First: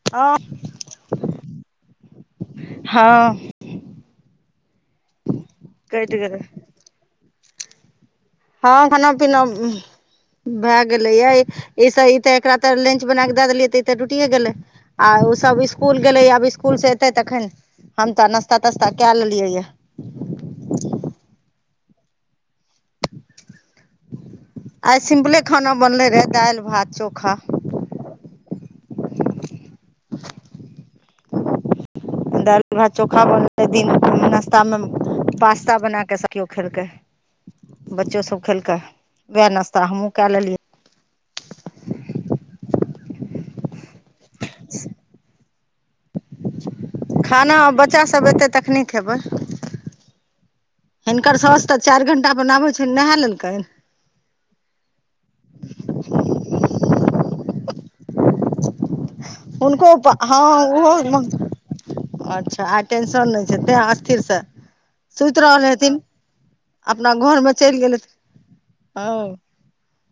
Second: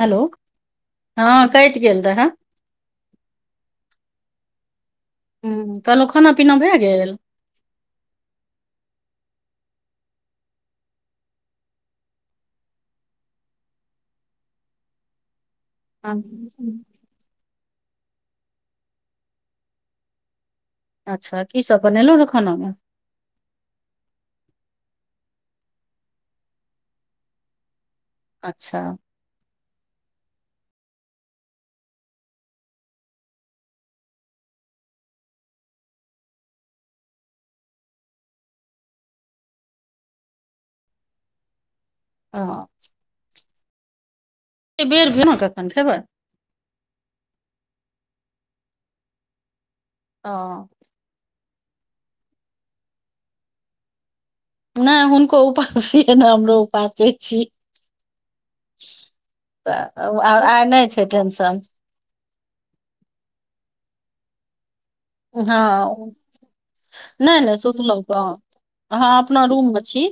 Hello हँ हँ cut गेलल रहा हँ कटि कहलुखाना गेलै पीना भए गेल हँ खाना पीना भए गेलै य ईस ई तऽ एकरा तऽ लंच बना कऽ दए देलियै तऽ ई तऽ ड्यूटी गेलै आ ओ सब इसकुल हँ। गेले ये आब इसकुल से ऐते तखन हम तऽ नास्ता तास्ता केँ लेलियै ये अच्छा की सब बनेलै है खाना मे आइ सिम्पले खाना बनले रहे दाइल भात चोखा अच्छा दाइल भात चोखा बनलै दिन नाश्ता म पास्ता बनै कऽ सब कियों खेलकै बच्चो सब खेलकै वहै नाश्ता हमहुँ केँ लेलियै [unintelligible] एत बेर भऽ अहाँ कखन खेबै खाना आ बच्चा सभ ऐतै तखने खेबै अ हिनकर साँस तऽ चाइर घण्टा बनाबैन छैनि नहै लेलकाइन नै हुनको उपास छीयै नै हमरा उपासे छियै [unintelligible] हुनको आइ नै छै टेंशन अच्छ आइ टेंशन नै छै तैं स्थिर स [inaudible] सुति रहल हेथिन। हँ अपना घरमे चेल गेलै थ अहाँ अपना रूम में छी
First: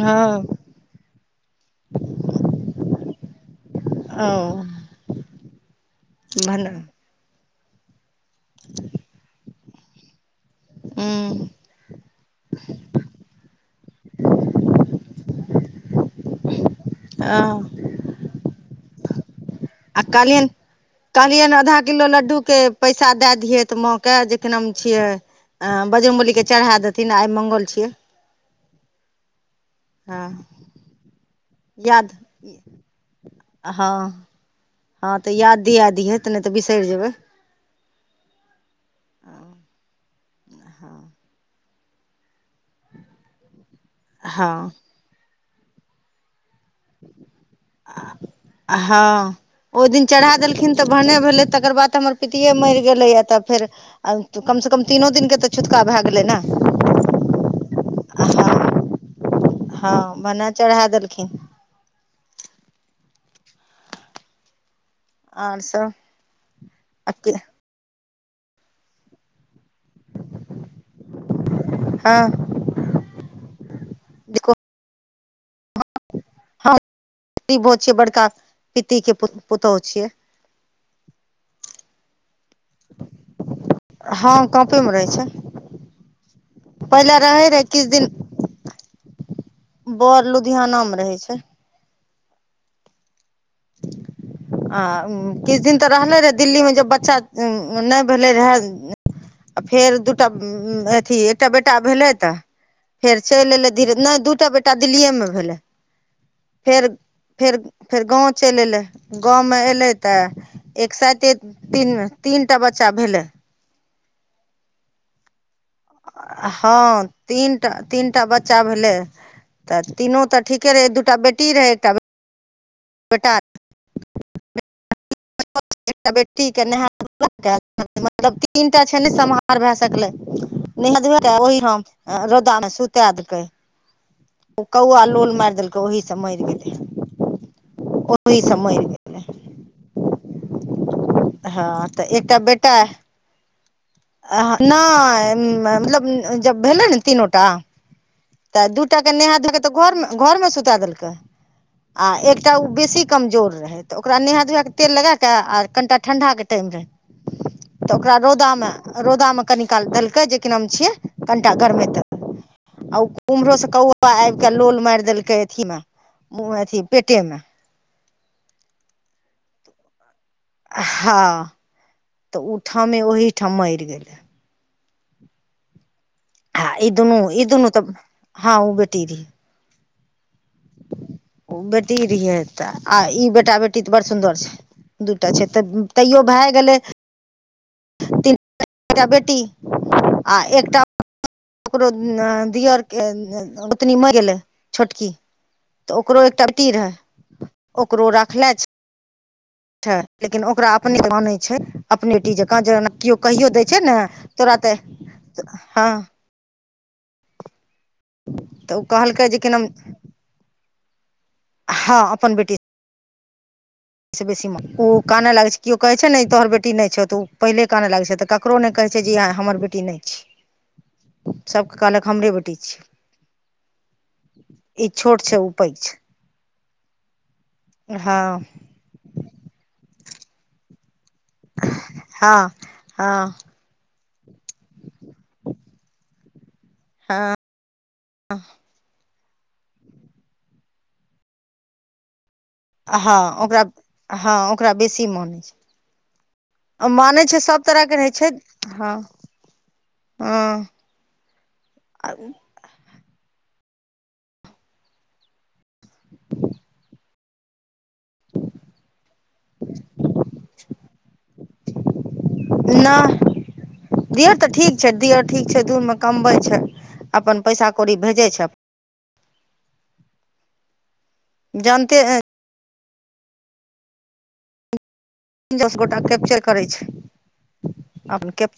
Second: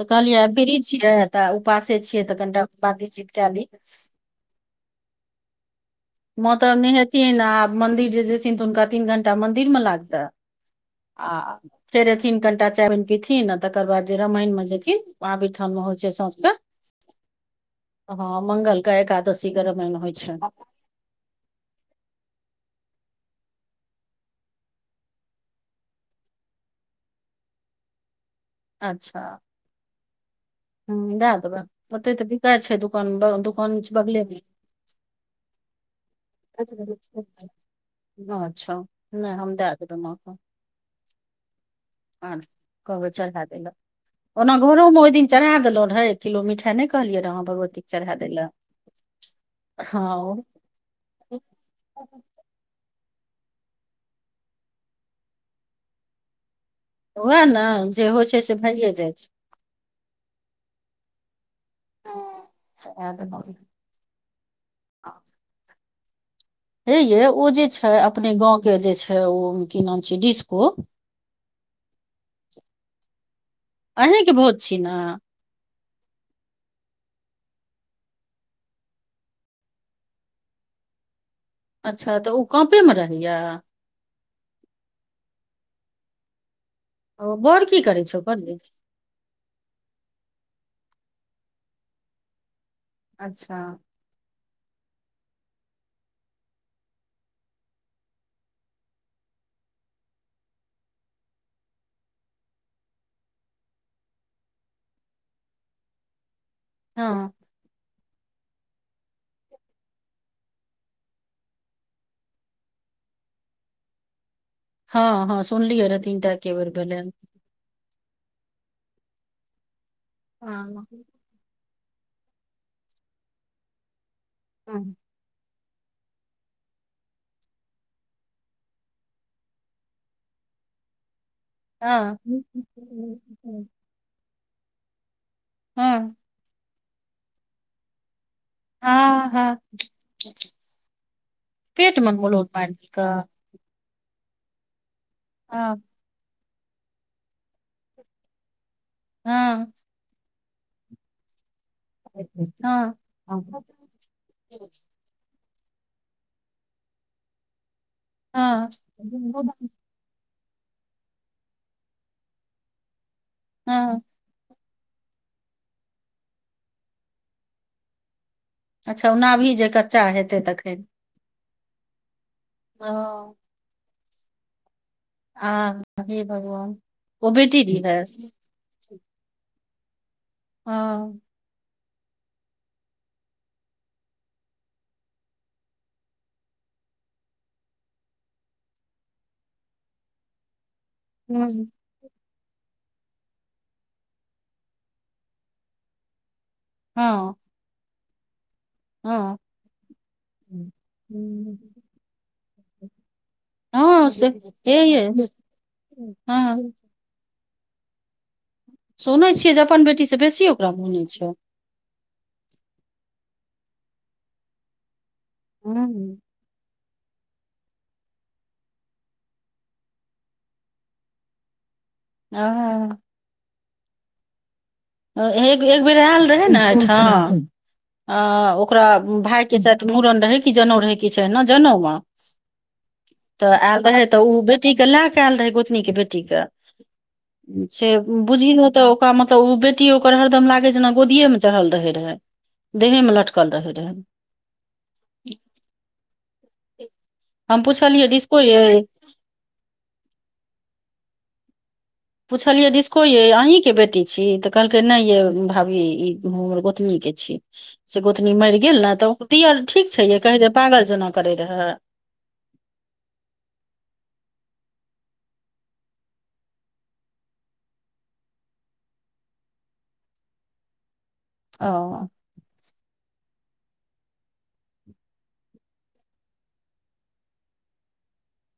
तऽ हँ कहलियै आइ फिरी छियै तऽ उपवासे छियै तऽ कनिटा बातीचीत कए ली [unintelligible] माँ भने तऽ हूँ नैहेथिन आब मंन्दिर जे जेथिन तऽ हुनका तीन घंटा मंदिर म लागतै। [inaudible] आ। फेर एथिन कनिटा [unintelligible] आ तकर बाद जे रामायण मे जेथिन व थान मे होइ छै सौझक।? [unintelligible] [unintelligible] हँ मंगल कऽ एकादशीे रमायण होइ छै। कहलियनि कहलियनि आधा किलो लडडू केँ पैसा दै दियै तऽ माँ केँ जे केँ नाम छियै। ह बजरंगवली चढ़ा देथिन आइ मंगल छियै। अच्छा। हँ। ह दए देबै याद ओते तऽ बिका छै दुकान दुकान हँ बगलेमे। हँ तऽ याद दिया दियहे तऽ नै तऽ बिसैर जेबै। अच्छा नै हम दए देबै माँ कऽ [unintelligible] आ कहबै चढ़ा देल हँ ओना घरो में ओइन दिन चढ़ा देलो रहे एक किलो मिठाइ नै कहलियै रह भगवती कऽ चढ़ा दै लए। ओइ दिन चढ़ा हँ देलखिन तऽ भने भेलै तकर बाद हमर पित -तियै मैर गेलै या तऽ फेर कम से कम तीनो दिन केँ तऽ छुत्तका भै गेलै न ओएह ने जे होइ छै से भइए जाइ छै। हँ भनै चढ़ा देलखिन। [unintelligible] और सब हे ये ओ जे छै अपने गाँव केँ जे छै ओ की नाम छिय डिस्को। हँ [inaudible] अहीं केँ देखो भोज छी न [unintelligible] हँ गो छियै बड़का पितिके पुतोहु छियै। अच्छा तऽ ओ काँपे में रहैया। हा काँपे में रहै छै। पहिले ओ रहैत रहै बर की किछु करै दिन। छै ओकर यै वर लुधियाना में रहै छै। अच्छा आ किछु दिन तऽ रहलै रहए दिल्ली में जब बच्चा नहि भेलै रहए आ फेर दूटा अथी। एकटा बेटा भेलै तऽ फेर चलि एलै धीरे नहि दू टा बेटा दिल्लीए में भेलै फेर हँ फेर फेर गाँव चलि एयलै गाँव में एयलै तऽ एक सते तीन तीनटा बच्चा भेले हँ ह सुनली अर तीनटा एकेबेर भेले तीनटा बच्चा भेले तऽ तीनो तऽ हँ ठीके हँ रहे एक दूटा बेटी रहे एकट बेटा हू एकटा बेटी के नहा ध मतलब तीनटा छै। ने समहार भए सकलै। नहा ओहि हम रौदा में सुता देलकै ओ कौआ लोल मारि देलकै ओहि हँ से मरि गेलै ओहि मरि गेल हँ हँ, हँ पेट तऽ मे एकटा मलोट मारि बेटा देलकै नहि हँ मतलब जब भेलै ने तीनो टा तऽ दूटा के नहा धेलकै हँ तऽ घोर घो में सुता देलकै। आ हँ एकटा ओ हँ बेसी कमजोर रहथि। तऽ ओकरा नहा धोआ के तेल लगाकऽ आ कनिटा ठण्डा के टाइम रहै तऽ ओकरा रौदा हँ में रौदा में कनि काल देलकै जेक नाम छियै कनिटा गरमेत आ उम्हरो से कौआ आब के लोल मारि देलक अथी मे अथी पेटे में अच्छा ओना भी जे कच्चा हेतै तख हँ तऽ ठमे हँ ओहि ठाम मरि गेल। आ हे आ भगवान ई दुनू ओ ई बेटी दुनू तऽ दिय। हँ ओ बेटी धि हा ओ बेटी रहिये तऽ आ ई बेटा बेटी तऽ बड़ सुन्दर छै। दूटा छै। तऽ तैयो भए गेलै एकटा बेटी आ एकटा। हू। ओकरो दियर के ओतनी मरि गेलै छोटकी तऽ ओकरो एकटा। रहै ओकरो रखले छै। हा छै। लेकिन ओकरा अपने मानै छै। अपने बेटी जकाँ जेज केओ कहियो दै छै। ने हँ से तोरा हे तऽ यै हँ हँ। तऽ ओ कहलकै सुनैत कि छियै जे नाम अप्पन बेटी सँ बेसी ओकरा बुनै छै। हँ अप्पन बेटी बेसी ओ काने लागै छै। केओ कहे छै। हँ ने तोहर बेटी बेटी नहि छौ तऽ ओ पहिलेके आनय लागै छै। तऽ ककरो नहि कहै छै। जे हमर बेटी नहि छै। सभ के कहलक हमरे बटै छै। ओ पैघ एक बेर छै आयल रहे ने एहिठा में हँ ओकरा भाय के साथ मुड़न रहे कि जनेउ रहै छै जनउ मे हँ हँ तऽ आयल रहे तऽ ओ बे बेटी के लए कऽ आयल रहे गोतनी के बेटी के हँ से बुझ नऽ तऽ ओकरा मतलब ओ बेटी ओकर हरदम लागै जेना गोदिएमे चढ़ल रहैत रहै हँ ओकरा हँ ओकरा बेसी माने छै मानै छै हम सभ तरहके पुछलियै रहै छै डिस्को यै हँ हँ पुछलियै िस्को ये अहीँके बेटी छी तऽ कहलकै नहि ये भाभी ई हम हमर गोतनीके छी से गोतनी मरि गेल ने तऽ दियर ठीक छै ये कहै रहे पागल जेना करै रहए नऽ दिौ तऽ ठीक छै दिह ठीक छै दूबेमे कमबै छै अपन पैसा कौड़ी भेजैत छै ओ जानते ए दस गोटा कैप्चर करै छै अपन कैप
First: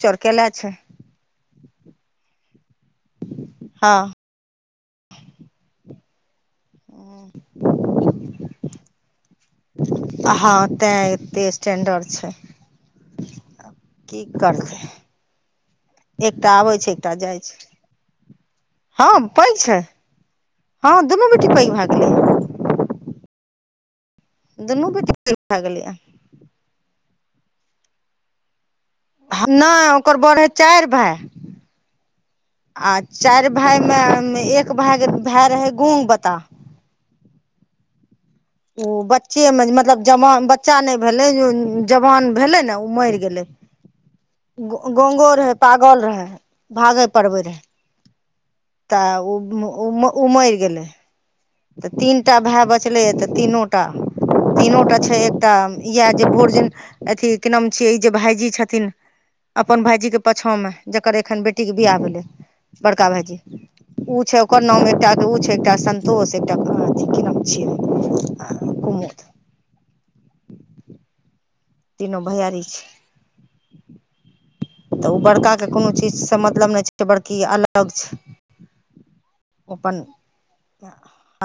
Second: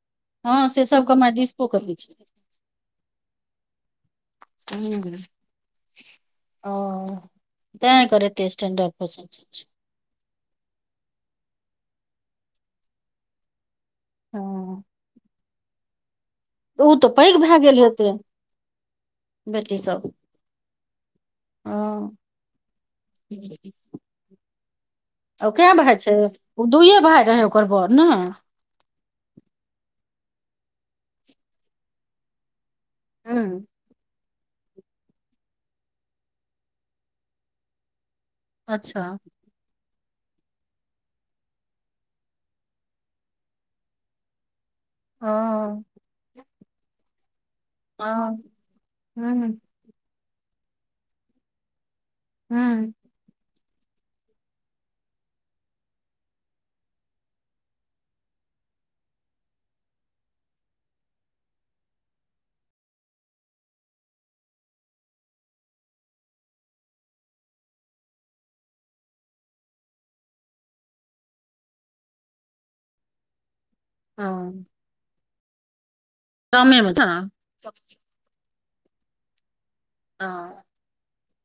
हँ से सब के माय डिस्को कहै छै हँ ह ओ तै ऐकर ऐते स्टेंडर [unintelligible] हँ तें एते स्टेंडर्ड छैय की करतै हँ एकटा आबै छै ओ तऽ एकटा पैघ जाइ भए छै गेल हेतै हँ पैघ छै बेटी सब हँ दुनू बेटी पैघ हँ भए गेलै दुनू बेटी पैघ ओ कऽ गेलैए भए छै ओ दुइए भाय रहै ओकर बड़ ने नहि ओकर बड़ रहे चारि भाय आ चारि हूँ भाय मे एक भ भाय रहे गोंग बताह ओ अच्छा बच्चे मे मतलब जवान बच्चा नहि भेलै जवान भेले नऽ ओ मरि गेलै ग ओ गोंगो रहे पागल रहे भागेय पढ़बे हँ रहे ता उ हूँ उ मे उ मेर गेलैय तऽ तीन टा भाय हूँ बचलै तऽ तीनो तीनो टा छै एकटा इएह जे भोज अथी कि नाम छियै ई जे भाायजी छथिन अपन भायजी के पछा में जकर ऐखन बेटी के बिियाह भेलै बड़का भायजी उ छै उकर नाम एक टा ओर छै एकटा सन संतोष एकटा कि नाम छियै कुमोद तीनो भैयारी छैय हँ तऽ उ बड़का के कोनो चीज से मतलब ने गामेमे छै छेय न बड़की अलग अलग छे अपण [unintelligible]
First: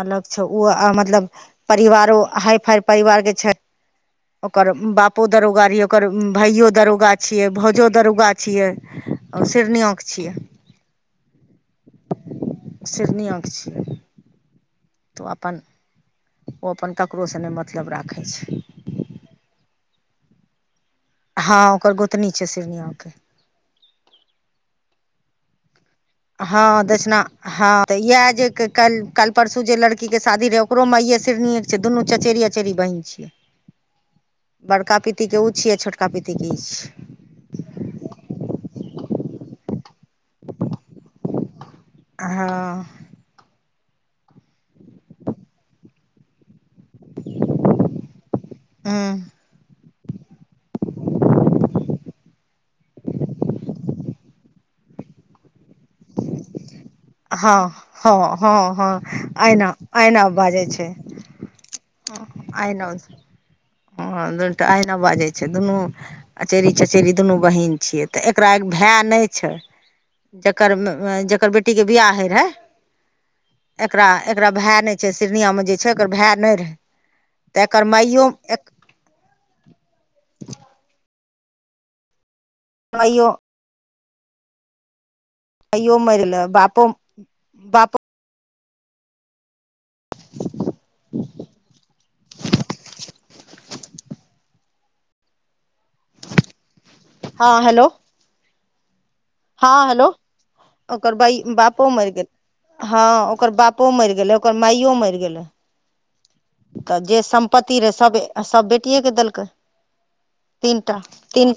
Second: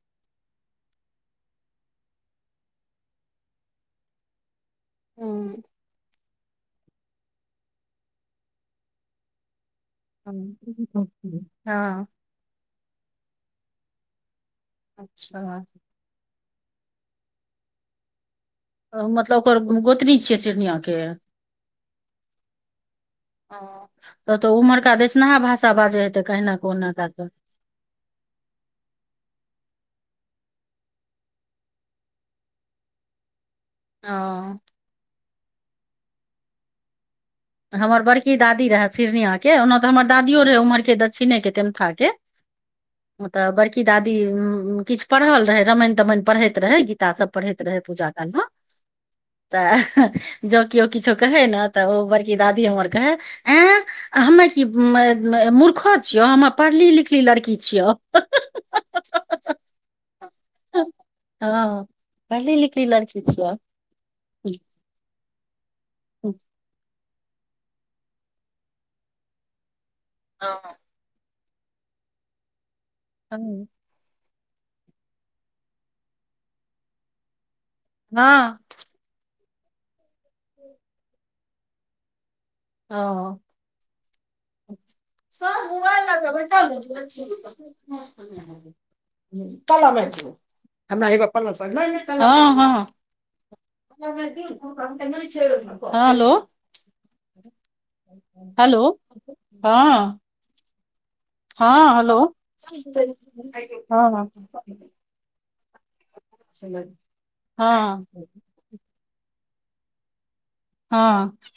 अलग छे उ आ मतलब परिवारो हाय फाय परिवार के छे ओकर बापो हूँ दरोगा रहिये ओकर भाइयो दरोगा छियै भौजो दरोगा छिये सिर नियो [unintelligible] शिरनीया कऽ छिये अच्छा ओ अपन ककरोसँ ने मतलब राखे छे मतलब ओकर गोतनी छिये शिरनिया के हँ ओकर गोतनी छैय शिर नियके। ह तऽ तऽ उम्हरका देसनहा भाषा बाजैत हेतै। कहिना कऽ हँ ओना कऽ दक्षिणा कऽ हँ ते इया जे कल कल परसू जे लड़की के शादी रहे ओकरो माये शिरनिये छैय दुनु चचेरी अचेरी बहिन छीयै। ओ बड़का पिति के उ छिये छोट का पिति के ई छिये। हमर बड़की दादी रहा शिरनिये के ओना तऽ हमर दादीयो रहय उम्हर के दक्षिणके तेमथा के। हँ त बड़की दादी किछ पढ़ल रहेय रमायन तमायन पढई। रहै गीता सब पढ़त रहै पूजा काल मे। हूँ तऽ जो किओ किछो कहे ने तऽ ओ ब दादी हमर कहे ए हमें की मूखरो छ्हियो ह पढ़ली लिखली लड़की हँ छियौ हँ हँ हँ ऐना ऐना बाजय छैय। हँ पढ़ली लिखल लड़की छिया। ह दुनु आहिना बाजे छैय दुनु हँ अचेरी चचेरी दुनु बहिन छियै। तऽ एकरा भाय नहि छैय जकर जकर बेटी के बियाह हेय रहेय। [unintelligible] एकरा एकरा भाय ने छे शिर निया मे छे एकर भाय ने रहे तऽ एकर माइयो माइयो ओ सब माइयो मरि मबाइल गेलै बापो लाय बापो के बेशल रहेछ। [unintelligible] हँ हँ हँ हेलों। हँ हेलो हेलो हँ हेलो उकर बई बापो हँ मरि हेलो गेलय हँ ओकर बापो मेर हँ गेले ओकर माइयो मेर गेले। तऽ जे सम्पत्ती रहै हँ सब सब बेटीये के देलकय। तीन टा हँ तीन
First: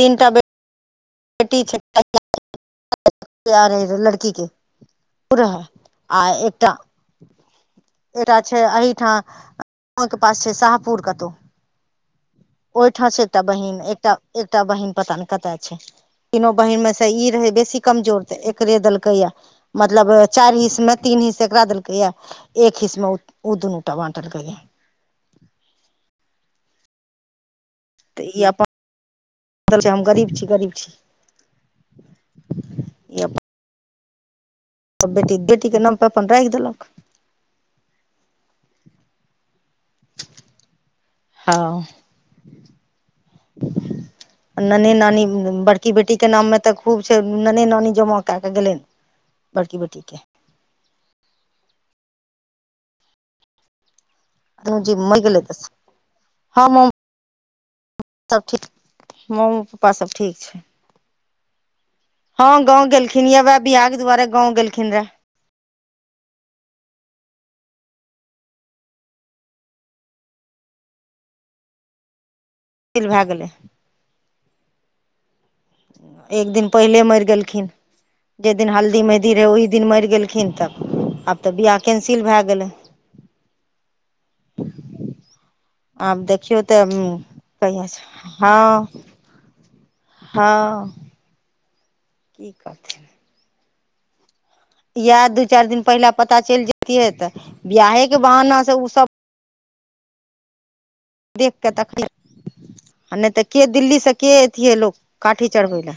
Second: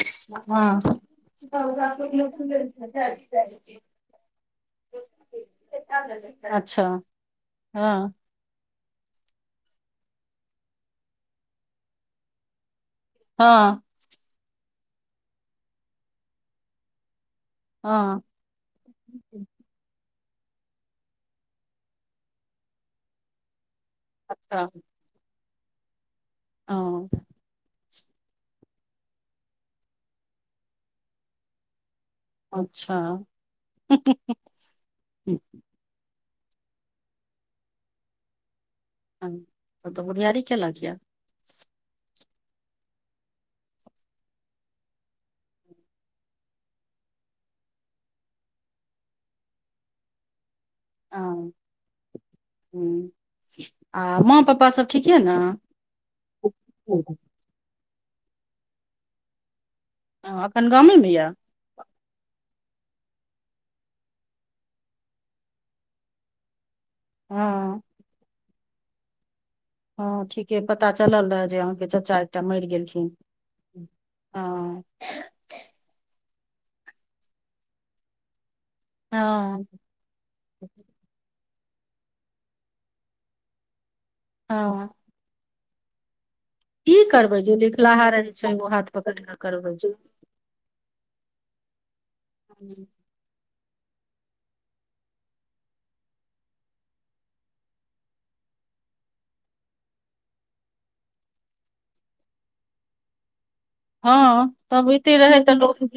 तीन टा बे हँ [unintelligible] प रहै आ एकटा अच्छा हँ एकटा छैय एठाम गाँव के पास छैय शाहपुर कतौ। ओयठ छैय एकटा बहिन हँ एक एकटा बहिन पता ने कतय छे तीनो बहिन में से ई रहे बेसी छी कमजोर हँ त एक एकरे देल के या मतलब चायर हिस्स में तीन हिस्स एकरा देल के या एक हिस्स मे ओ उ दुनु टा बाँटलकय। अच्छा ओ तऽ ई अपन हम गरीब छी गरीब छी। अच्छा हूं हूं हूं त बेटी बेटीके नामपे अपन राखि देलक। तऽ बुधियारी केलक यऽ। हँ ? नने नानी बड़की बेटी के नाममे तऽ खूब छैय नने नानी जमा क के गेलनि। बड़की बेटी के। हँ हुँ आ मम्मी पप्पा दुनू सब जी ठीक यै मरि ने। गेलै तऽ हँ मम सब ठीक मोमो- हँ एखन गामेमे यऽ। हँं गाँंव गेलखिन ये वैह बियाह के दुआरे गाँंव गेलखिन रहे। हँ। हँ ठीके पता चलल रहय जे अहाँके चाचा एकटा मरि गेलखिन। भए गेलै हँ। एक दिन पहिले मरि गेलखिन जहि दिन हल्दी मेहदी रहै हँ ओही दिन मरि गेलखिन तब। आब तऽ बियाह कैंसिल भए गेलै। हँ। आब देखियौ। तऽ की करबै जे कहिया लिखलाहा रहै छै ओ हँ हाथ पकड़ि कऽ करबै छै। हँ। की करथिन। इएह दू चारि दिन पहिला पता चलि जैतियै तऽ बियाहे के बहाना से उ सब। देखिकऽ तखनी आ नय तऽ के दिल्लीसँ के हँ अतियै तब लोक एते रहै काठी तऽ लोक चढ़बै लए।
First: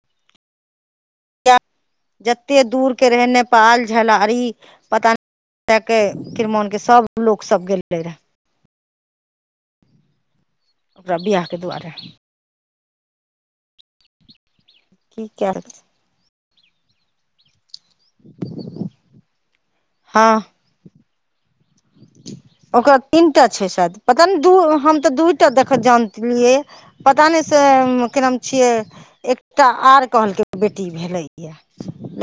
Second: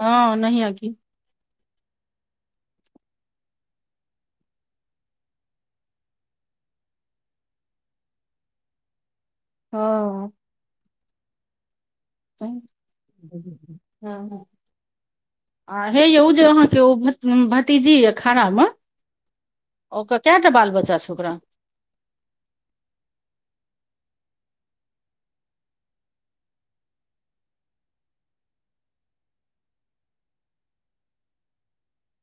हँ नहि अ की। जते दूर के रहे नेपाल झलारी पता। तके किरमानके सब लोकसभ गेलै रहए। हँ। ओकरा बिआहके दुआरे। [unintelligible] की कैल आ हे यौ उ जे अहाँ के उ भतीजी य। खाना मे ओकर हँ कैटा बाल बच्चा छै ओकरा। ओकरा तीन टा छै शायद पता नय दू हम तऽ दूटा देखऽ जानतिलियै। पता नय से की नाम छियै एकटा आर कहलकै बेटी भेलैये।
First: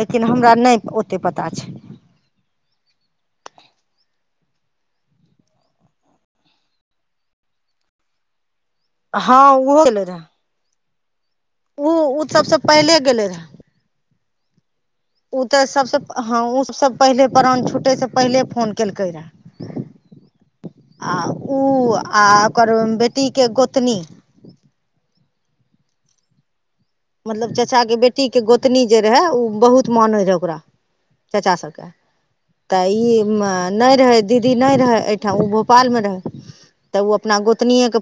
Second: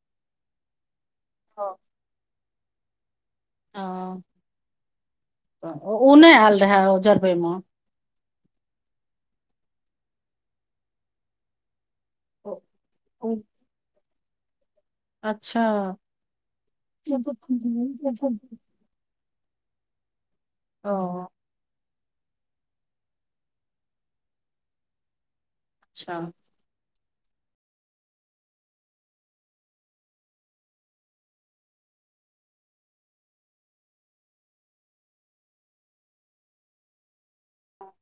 लेकिन हमरा नय ओते पता ह छै। हँ ओ उ नय आयल रहेै ओ जरबै मे। हँ ओहो गेल रहै। ओ ओ सबसँ पहिले गेलै ओ- रहै। उ अच्छा तऽ सबसँ हँ उ सब पहिले प्रान छुटै से पहिले फोन केलकै रहै। ओ उ आ ओकर बेटी के गोतनी अच्छा मतलब चचाके बेटीके गोतनी जे रहै उ बहुत मानै रहै ओकरा। चाचा सभके। तऽ ई नय रहै दीदी नय रहय एहिठाम ओ भोपालमे रहै। तऽ उ अपना गोतनीेयें के फोन।